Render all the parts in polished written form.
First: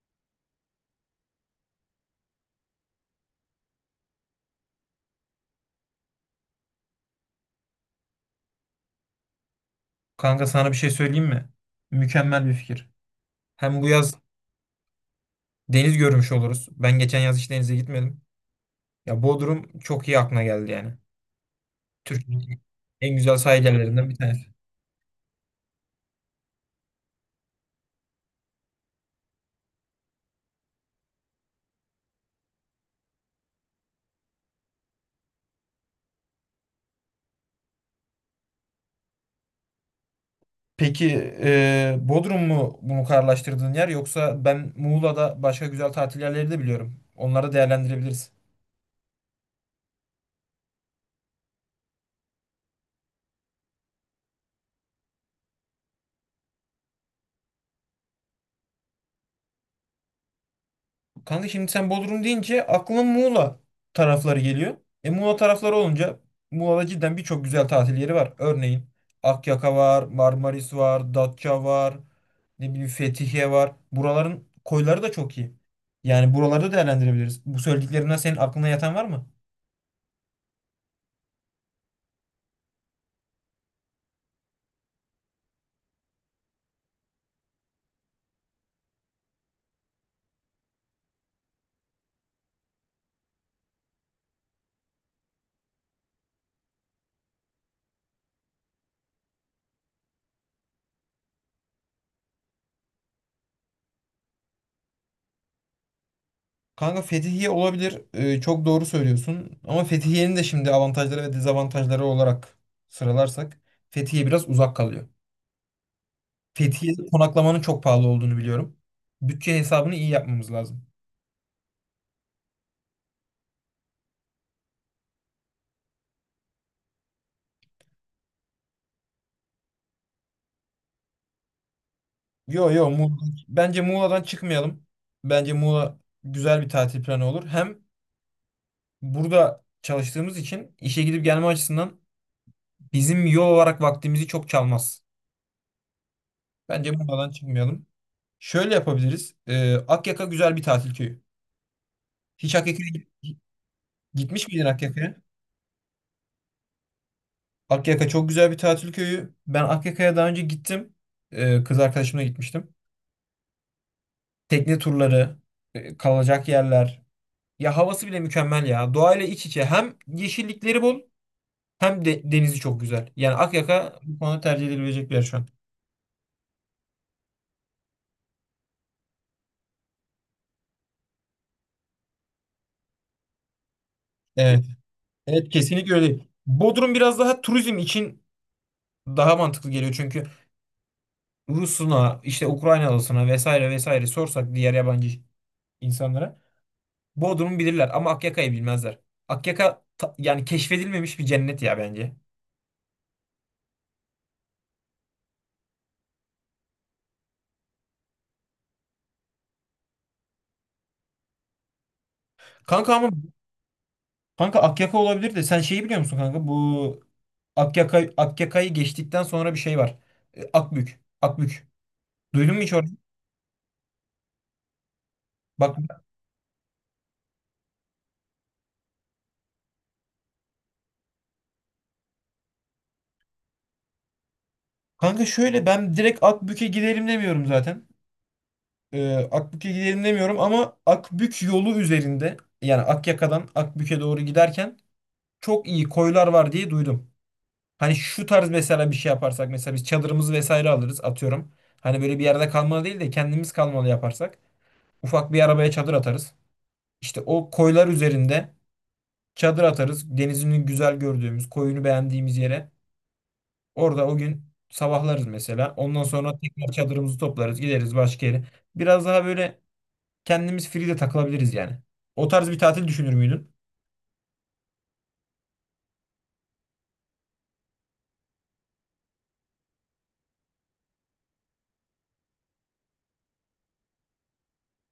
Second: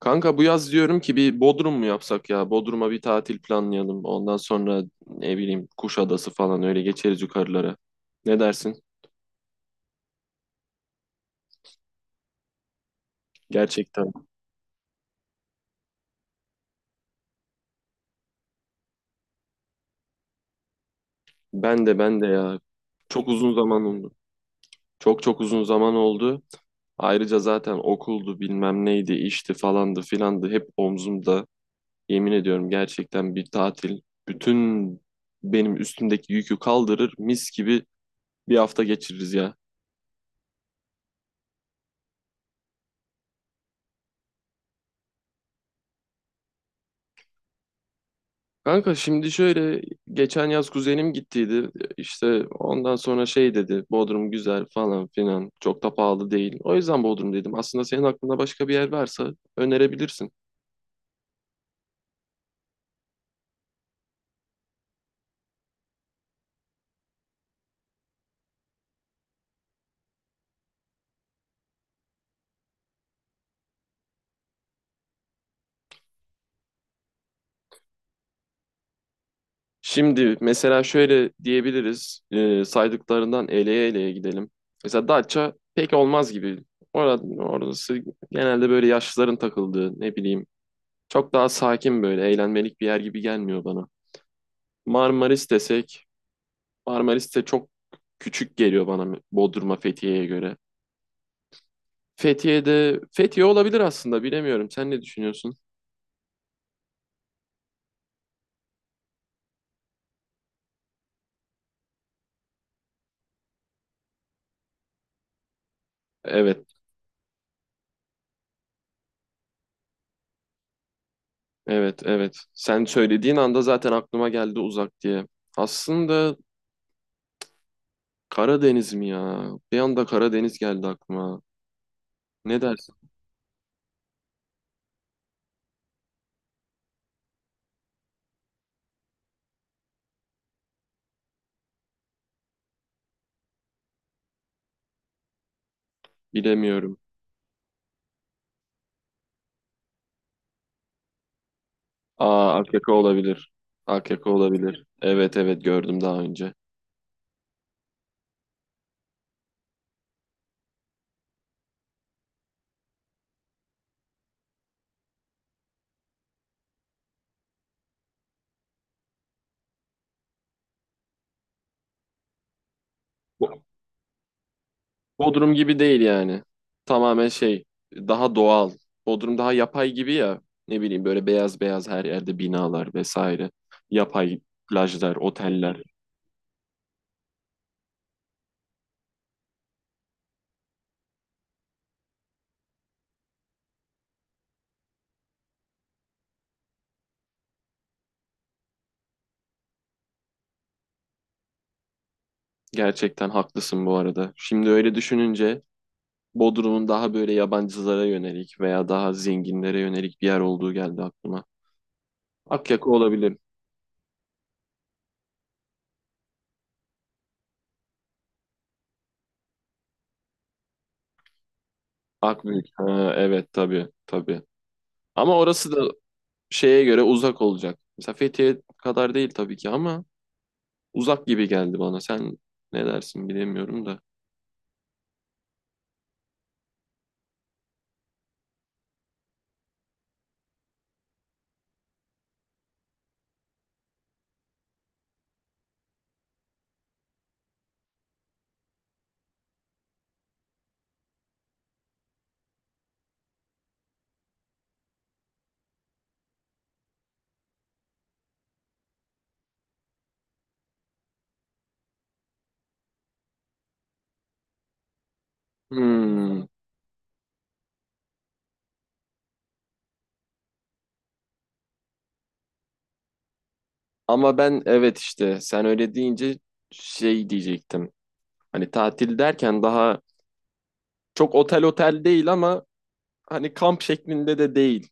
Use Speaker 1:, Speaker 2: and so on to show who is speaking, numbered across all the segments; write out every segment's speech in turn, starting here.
Speaker 1: Kanka bu yaz diyorum ki bir Bodrum mu yapsak ya? Bodrum'a bir tatil planlayalım. Ondan sonra ne bileyim Kuşadası falan öyle geçeriz yukarılara. Ne dersin?
Speaker 2: Kanka sana bir şey söyleyeyim mi? Mükemmel bir fikir. Hem bu
Speaker 1: Gerçekten.
Speaker 2: yaz deniz görmüş oluruz. Ben geçen yaz hiç denize gitmedim. Ya Bodrum çok iyi aklına geldi yani.
Speaker 1: Ben de ben de ya.
Speaker 2: Türkiye'nin en
Speaker 1: Çok
Speaker 2: güzel
Speaker 1: uzun
Speaker 2: sahil
Speaker 1: zaman oldu.
Speaker 2: yerlerinden bir tanesi.
Speaker 1: Çok çok uzun zaman oldu. Ayrıca zaten okuldu bilmem neydi işti falandı filandı hep omzumda. Yemin ediyorum gerçekten bir tatil bütün benim üstümdeki yükü kaldırır mis gibi bir hafta geçiririz ya.
Speaker 2: Peki Bodrum mu bunu kararlaştırdığın yer yoksa ben Muğla'da başka güzel tatil yerleri de biliyorum. Onları değerlendirebiliriz.
Speaker 1: Kanka şimdi şöyle geçen yaz kuzenim gittiydi işte ondan sonra şey dedi Bodrum güzel falan filan çok da pahalı değil. O yüzden Bodrum dedim, aslında senin aklında başka bir yer varsa önerebilirsin.
Speaker 2: Kanka şimdi sen Bodrum deyince aklıma Muğla tarafları geliyor. E, Muğla tarafları olunca Muğla'da cidden birçok güzel tatil yeri var. Örneğin Akyaka var, Marmaris var, Datça var, ne bileyim Fethiye var. Buraların koyları da çok iyi. Yani buralarda değerlendirebiliriz. Bu söylediklerimden senin aklına yatan var mı?
Speaker 1: Şimdi mesela şöyle diyebiliriz, saydıklarından eleye eleye gidelim. Mesela Datça pek olmaz gibi. Orası genelde böyle yaşlıların takıldığı, ne bileyim, çok daha sakin, böyle eğlenmelik bir yer gibi gelmiyor bana. Marmaris desek, Marmaris de çok küçük geliyor bana Bodrum'a Fethiye'ye göre. Fethiye olabilir aslında, bilemiyorum. Sen ne düşünüyorsun?
Speaker 2: Kanka Fethiye olabilir. E, çok doğru söylüyorsun. Ama Fethiye'nin de şimdi avantajları ve dezavantajları olarak sıralarsak Fethiye biraz uzak kalıyor.
Speaker 1: Evet,
Speaker 2: Fethiye'de konaklamanın çok pahalı olduğunu biliyorum. Bütçe hesabını iyi yapmamız lazım.
Speaker 1: evet, evet. Sen söylediğin anda zaten aklıma geldi uzak diye. Aslında Karadeniz mi ya? Bir anda Karadeniz geldi aklıma. Ne
Speaker 2: Yo yo
Speaker 1: dersin?
Speaker 2: Muğla. Bence Muğla'dan çıkmayalım. Bence Muğla güzel bir tatil planı olur. Hem burada çalıştığımız için işe gidip gelme açısından bizim yol olarak vaktimizi çok çalmaz. Bence
Speaker 1: Bilemiyorum.
Speaker 2: Muğla'dan çıkmayalım. Şöyle yapabiliriz. Akyaka güzel bir tatil köyü. Hiç
Speaker 1: Aa, AKK olabilir. AKK
Speaker 2: Gitmiş miydin
Speaker 1: olabilir.
Speaker 2: Akyaka'ya?
Speaker 1: Evet, evet, gördüm daha önce.
Speaker 2: Akyaka çok güzel bir tatil köyü. Ben Akyaka'ya daha önce gittim. Kız arkadaşımla gitmiştim. Tekne turları, kalacak yerler. Ya havası bile mükemmel ya. Doğayla iç içe. Hem yeşillikleri bol hem de denizi çok güzel. Yani Akyaka bu konuda tercih edilebilecek bir yer şu an.
Speaker 1: Bodrum gibi değil yani. Tamamen şey, daha doğal. Bodrum daha yapay gibi ya. Ne bileyim böyle beyaz beyaz her yerde binalar vesaire. Yapay
Speaker 2: Evet.
Speaker 1: plajlar,
Speaker 2: Evet
Speaker 1: oteller.
Speaker 2: kesinlikle öyle. Bodrum biraz daha turizm için daha mantıklı geliyor. Çünkü Rus'una, işte Ukraynalısına vesaire vesaire sorsak diğer yabancı insanlara Bodrum'u bilirler ama Akyaka'yı bilmezler. Yani keşfedilmemiş bir cennet ya bence.
Speaker 1: Gerçekten haklısın bu arada. Şimdi öyle düşününce Bodrum'un daha böyle yabancılara yönelik veya daha zenginlere yönelik bir yer olduğu geldi aklıma. Akyaka
Speaker 2: Kanka ama
Speaker 1: olabilir.
Speaker 2: Kanka Akyaka olabilir de sen şeyi biliyor musun kanka? Bu Akyaka, Akyaka'yı geçtikten sonra bir şey var. E, Akbük. Akbük. Duydun mu
Speaker 1: Akbük.
Speaker 2: hiç orayı?
Speaker 1: Ha, evet, tabii tabii. Ama orası
Speaker 2: Bak
Speaker 1: da şeye göre uzak olacak. Mesela Fethiye kadar değil tabii ki, ama uzak gibi geldi bana. Sen ne dersin bilemiyorum da.
Speaker 2: kanka şöyle ben direkt Akbük'e gidelim demiyorum zaten. E, Akbük'e gidelim demiyorum ama Akbük yolu üzerinde yani Akyaka'dan Akbük'e doğru giderken çok iyi koylar var diye duydum. Hani şu tarz mesela bir şey yaparsak mesela biz çadırımızı vesaire alırız atıyorum. Hani böyle bir yerde kalmalı değil de kendimiz kalmalı yaparsak. Ufak bir arabaya çadır atarız. İşte o koylar üzerinde çadır atarız. Denizini güzel gördüğümüz, koyunu beğendiğimiz yere. Orada o gün sabahlarız mesela. Ondan sonra
Speaker 1: Hmm.
Speaker 2: tekrar çadırımızı toplarız, gideriz başka yere. Biraz daha böyle kendimiz free de takılabiliriz yani. O tarz bir tatil düşünür müydün?
Speaker 1: Ama ben, evet, işte sen öyle deyince şey diyecektim. Hani tatil derken daha çok otel otel değil ama hani kamp şeklinde de değil.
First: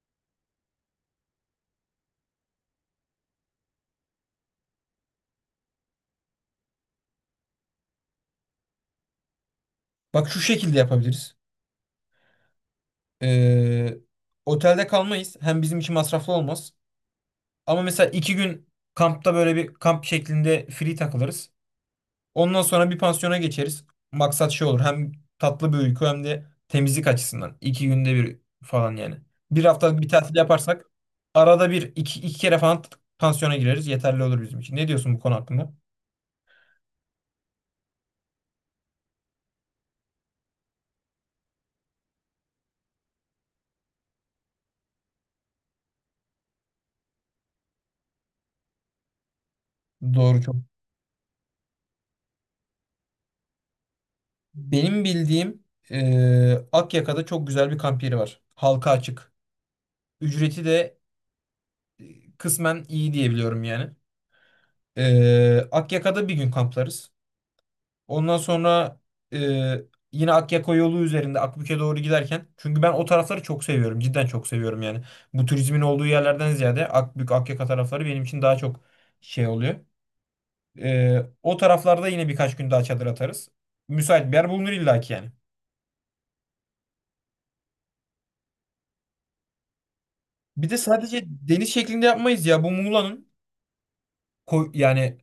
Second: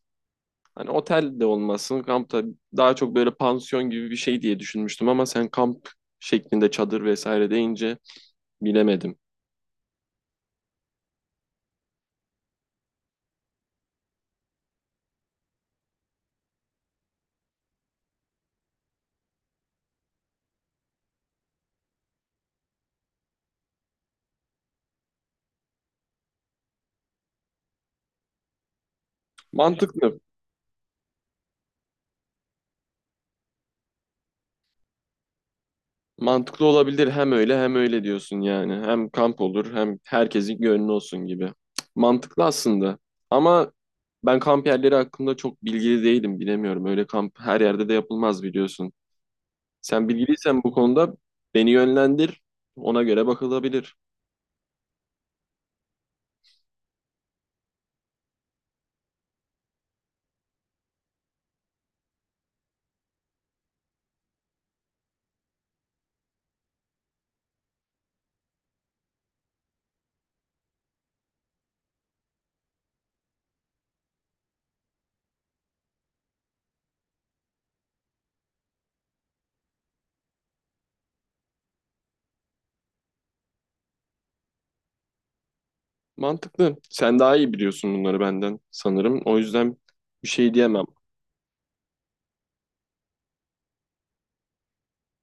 Speaker 1: Hani otel de olmasın, kamp da. Daha çok böyle pansiyon gibi bir şey diye düşünmüştüm, ama sen kamp şeklinde çadır vesaire deyince bilemedim.
Speaker 2: Bak şu şekilde yapabiliriz. Ee, Otelde kalmayız. Hem bizim için masraflı olmaz. Ama mesela 2 gün kampta böyle bir kamp şeklinde free takılırız. Ondan sonra bir pansiyona geçeriz. Maksat şey olur. Hem tatlı bir uyku hem de temizlik açısından. İki günde bir falan yani. Bir haftalık bir
Speaker 1: Mantıklı.
Speaker 2: tatil yaparsak arada bir 2 kere falan pansiyona gireriz. Yeterli olur bizim için. Ne diyorsun bu konu hakkında?
Speaker 1: Mantıklı olabilir, hem öyle hem öyle diyorsun yani. Hem kamp olur, hem herkesin gönlü olsun gibi. Mantıklı aslında. Ama ben kamp yerleri hakkında çok bilgili değilim, bilemiyorum. Öyle kamp her yerde de yapılmaz, biliyorsun. Sen
Speaker 2: Doğru çok.
Speaker 1: bilgiliysen bu konuda beni yönlendir. Ona göre bakılabilir.
Speaker 2: Benim bildiğim Akyaka'da çok güzel bir kamp yeri var. Halka açık. Ücreti de e, kısmen iyi diyebiliyorum yani. Akyaka'da bir gün kamplarız. Ondan sonra e, yine Akyaka yolu üzerinde Akbük'e doğru giderken. Çünkü ben o tarafları çok seviyorum. Cidden çok seviyorum yani. Bu turizmin olduğu yerlerden ziyade Akbük, Akyaka tarafları benim için daha çok şey oluyor. O taraflarda yine birkaç gün daha çadır atarız. Müsait bir yer bulunur illaki yani.
Speaker 1: Mantıklı. Sen daha iyi biliyorsun bunları benden sanırım. O yüzden bir şey
Speaker 2: Bir de
Speaker 1: diyemem.
Speaker 2: sadece deniz şeklinde yapmayız ya. Bu yani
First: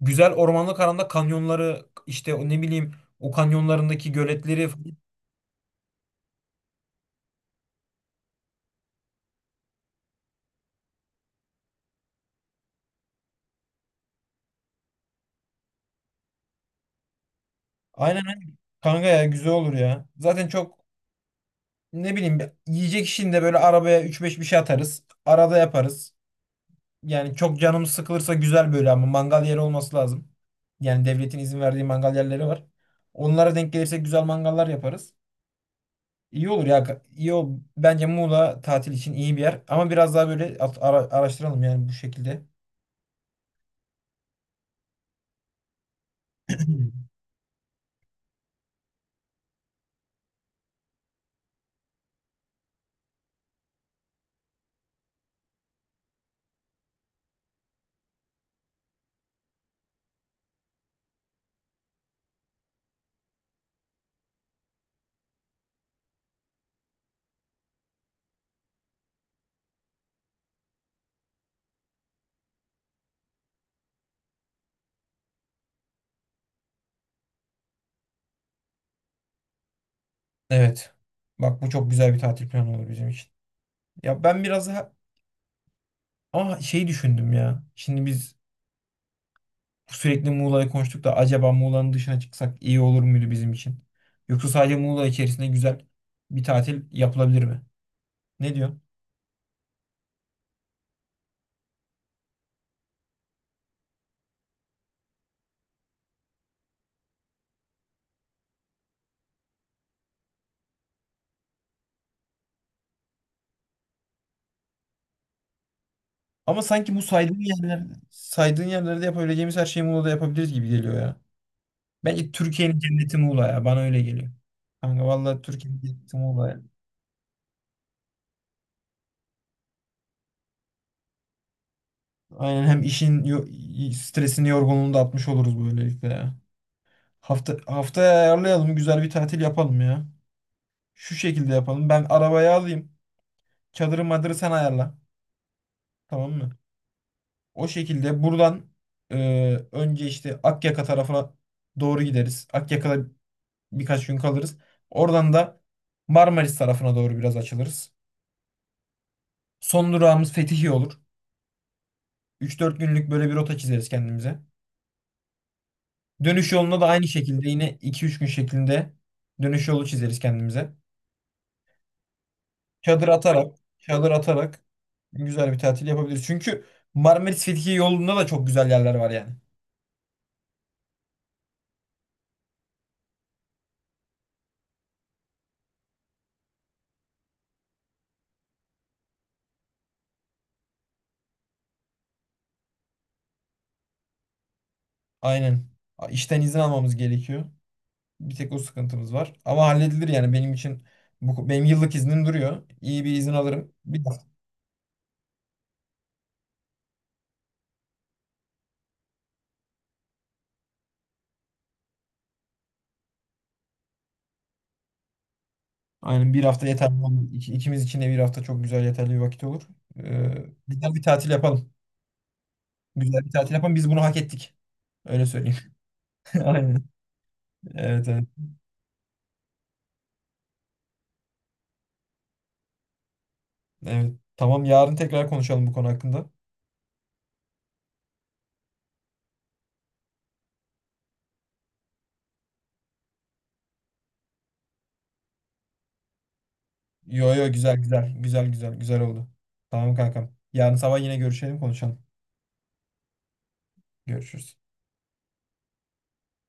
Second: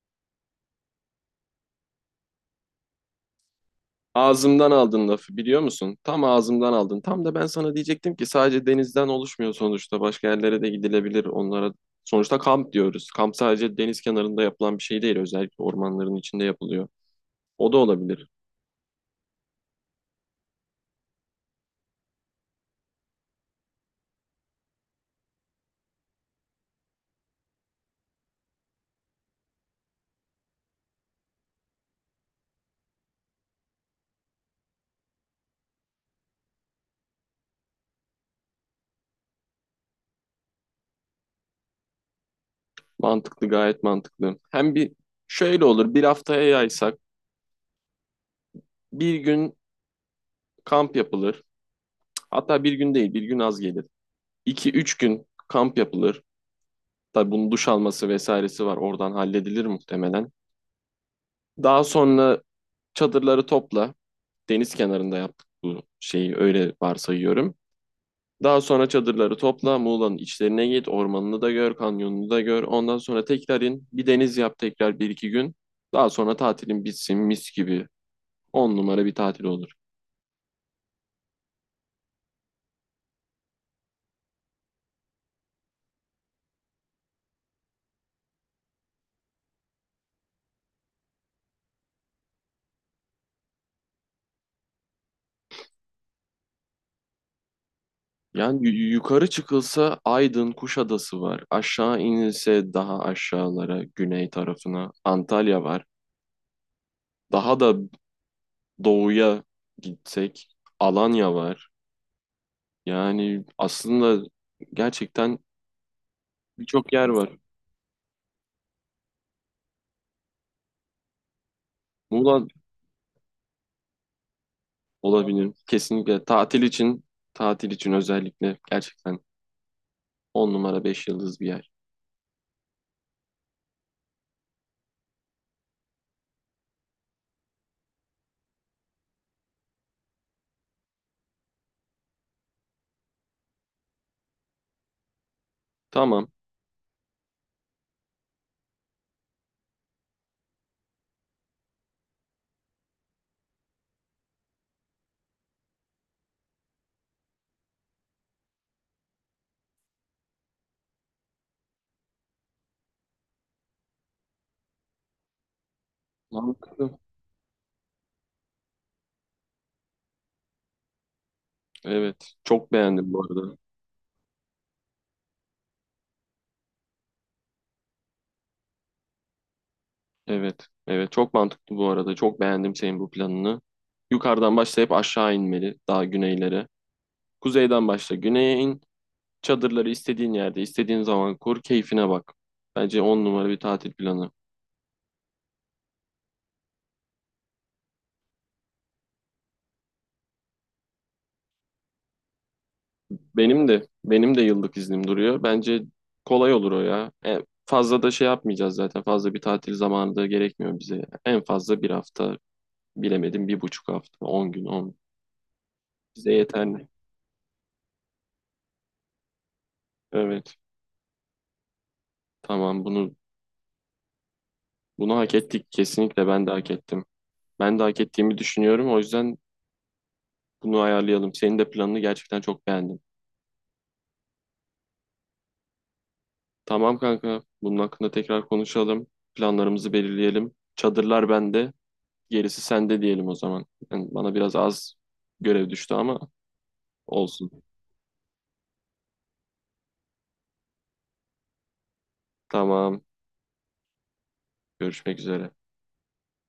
Speaker 2: güzel ormanlık alanda kanyonları işte o ne bileyim o kanyonlarındaki göletleri
Speaker 1: Ağzımdan
Speaker 2: falan.
Speaker 1: aldın lafı, biliyor musun? Tam ağzımdan aldın. Tam da ben sana diyecektim ki sadece denizden oluşmuyor sonuçta. Başka yerlere de gidilebilir onlara. Sonuçta kamp diyoruz. Kamp sadece deniz kenarında yapılan bir şey değil. Özellikle ormanların içinde yapılıyor. O da
Speaker 2: Aynen
Speaker 1: olabilir.
Speaker 2: aynen. Kanka ya güzel olur ya. Zaten çok ne bileyim yiyecek işinde böyle arabaya üç beş bir şey atarız. Arada yaparız. Yani çok canımız sıkılırsa güzel böyle ama mangal yeri olması lazım. Yani devletin izin verdiği mangal yerleri var. Onlara denk gelirsek güzel mangallar yaparız. İyi olur ya. İyi o bence Muğla tatil için iyi bir yer. Ama biraz daha böyle araştıralım yani bu şekilde.
Speaker 1: Mantıklı, gayet mantıklı. Hem bir şöyle olur. Bir haftaya yaysak bir gün kamp yapılır. Hatta bir gün değil, bir gün az gelir. 2 üç gün kamp yapılır. Tabii bunun duş alması vesairesi var. Oradan halledilir muhtemelen. Daha sonra çadırları topla. Deniz kenarında yaptık bu şeyi, öyle varsayıyorum. Daha sonra çadırları topla, Muğla'nın içlerine git, ormanını da gör, kanyonunu da gör. Ondan sonra tekrar in, bir deniz yap tekrar bir iki gün. Daha sonra tatilin bitsin mis gibi. On numara bir tatil olur.
Speaker 2: Evet. Bak bu çok güzel bir tatil planı olur bizim için. Ya ben biraz daha ama şey düşündüm ya. Şimdi biz sürekli Muğla'yı konuştuk da acaba Muğla'nın dışına çıksak iyi olur muydu bizim için? Yoksa sadece Muğla içerisinde güzel bir tatil yapılabilir mi? Ne
Speaker 1: Yani
Speaker 2: diyorsun?
Speaker 1: yukarı çıkılsa Aydın, Kuşadası var. Aşağı inilse daha aşağılara, güney tarafına Antalya var. Daha da doğuya gitsek Alanya var. Yani aslında gerçekten
Speaker 2: Ama
Speaker 1: birçok
Speaker 2: sanki bu
Speaker 1: yer var.
Speaker 2: saydığın yerler, saydığın yerlerde yapabileceğimiz her şeyi Muğla'da yapabiliriz gibi geliyor ya. Bence
Speaker 1: Muğla
Speaker 2: Türkiye'nin cenneti Muğla ya. Bana öyle geliyor. Kanka vallahi
Speaker 1: olabilir.
Speaker 2: Türkiye'nin cenneti
Speaker 1: Kesinlikle
Speaker 2: Muğla ya.
Speaker 1: tatil için, tatil için özellikle gerçekten 10 numara, 5 yıldız bir yer.
Speaker 2: Aynen hem stresini yorgunluğunu da atmış oluruz böylelikle ya. Hafta haftaya ayarlayalım. Güzel bir tatil yapalım ya. Şu şekilde yapalım. Ben arabayı alayım. Çadırı madırı sen ayarla.
Speaker 1: Tamam.
Speaker 2: Tamam mı? O şekilde buradan önce işte Akyaka tarafına doğru gideriz. Akyaka'da birkaç gün kalırız. Oradan da Marmaris tarafına doğru biraz açılırız. Son durağımız Fethiye olur. 3 4 günlük böyle bir rota çizeriz kendimize. Dönüş yolunda da
Speaker 1: Mantıklı.
Speaker 2: aynı şekilde yine 2 3 gün şeklinde dönüş yolu çizeriz kendimize.
Speaker 1: Evet. Çok
Speaker 2: Çadır
Speaker 1: beğendim bu
Speaker 2: atarak,
Speaker 1: arada.
Speaker 2: çadır atarak güzel bir tatil yapabiliriz. Çünkü Marmaris Fethiye yolunda da çok güzel yerler var yani.
Speaker 1: Evet. Evet. Çok mantıklı bu arada. Çok beğendim senin bu planını. Yukarıdan başlayıp aşağı inmeli. Daha güneylere. Kuzeyden başla. Güneye in. Çadırları istediğin yerde, istediğin zaman kur. Keyfine bak. Bence 10 numara bir tatil planı.
Speaker 2: Aynen. İşten izin almamız gerekiyor. Bir tek o sıkıntımız var. Ama halledilir yani benim için bu, benim yıllık iznim duruyor. İyi bir izin
Speaker 1: Benim
Speaker 2: alırım.
Speaker 1: de
Speaker 2: Bir hafta.
Speaker 1: benim de yıllık iznim duruyor. Bence kolay olur o ya. En fazla da şey yapmayacağız zaten. Fazla bir tatil zamanı da gerekmiyor bize. Ya. En fazla bir hafta, bilemedim bir buçuk hafta. 10 gün on. Bize
Speaker 2: Aynen bir hafta
Speaker 1: yeterli.
Speaker 2: yeterli olur. İkimiz için de bir hafta çok güzel yeterli bir vakit olur.
Speaker 1: Evet.
Speaker 2: Güzel bir tatil yapalım.
Speaker 1: Tamam bunu
Speaker 2: Güzel bir tatil yapalım. Biz bunu hak ettik.
Speaker 1: bunu
Speaker 2: Öyle
Speaker 1: hak
Speaker 2: söyleyeyim.
Speaker 1: ettik. Kesinlikle ben de hak
Speaker 2: Aynen.
Speaker 1: ettim. Ben de hak
Speaker 2: Evet, evet.
Speaker 1: ettiğimi düşünüyorum. O yüzden bunu ayarlayalım. Senin de planını gerçekten çok beğendim.
Speaker 2: Evet. Tamam yarın tekrar konuşalım bu konu hakkında.
Speaker 1: Tamam kanka. Bunun hakkında tekrar konuşalım. Planlarımızı belirleyelim. Çadırlar bende. Gerisi sende diyelim o zaman. Yani bana biraz az görev düştü ama
Speaker 2: Yo yo
Speaker 1: olsun.
Speaker 2: güzel güzel. Güzel güzel. Güzel oldu. Tamam kankam. Yarın sabah yine görüşelim konuşalım.
Speaker 1: Tamam.
Speaker 2: Görüşürüz.
Speaker 1: Görüşmek üzere.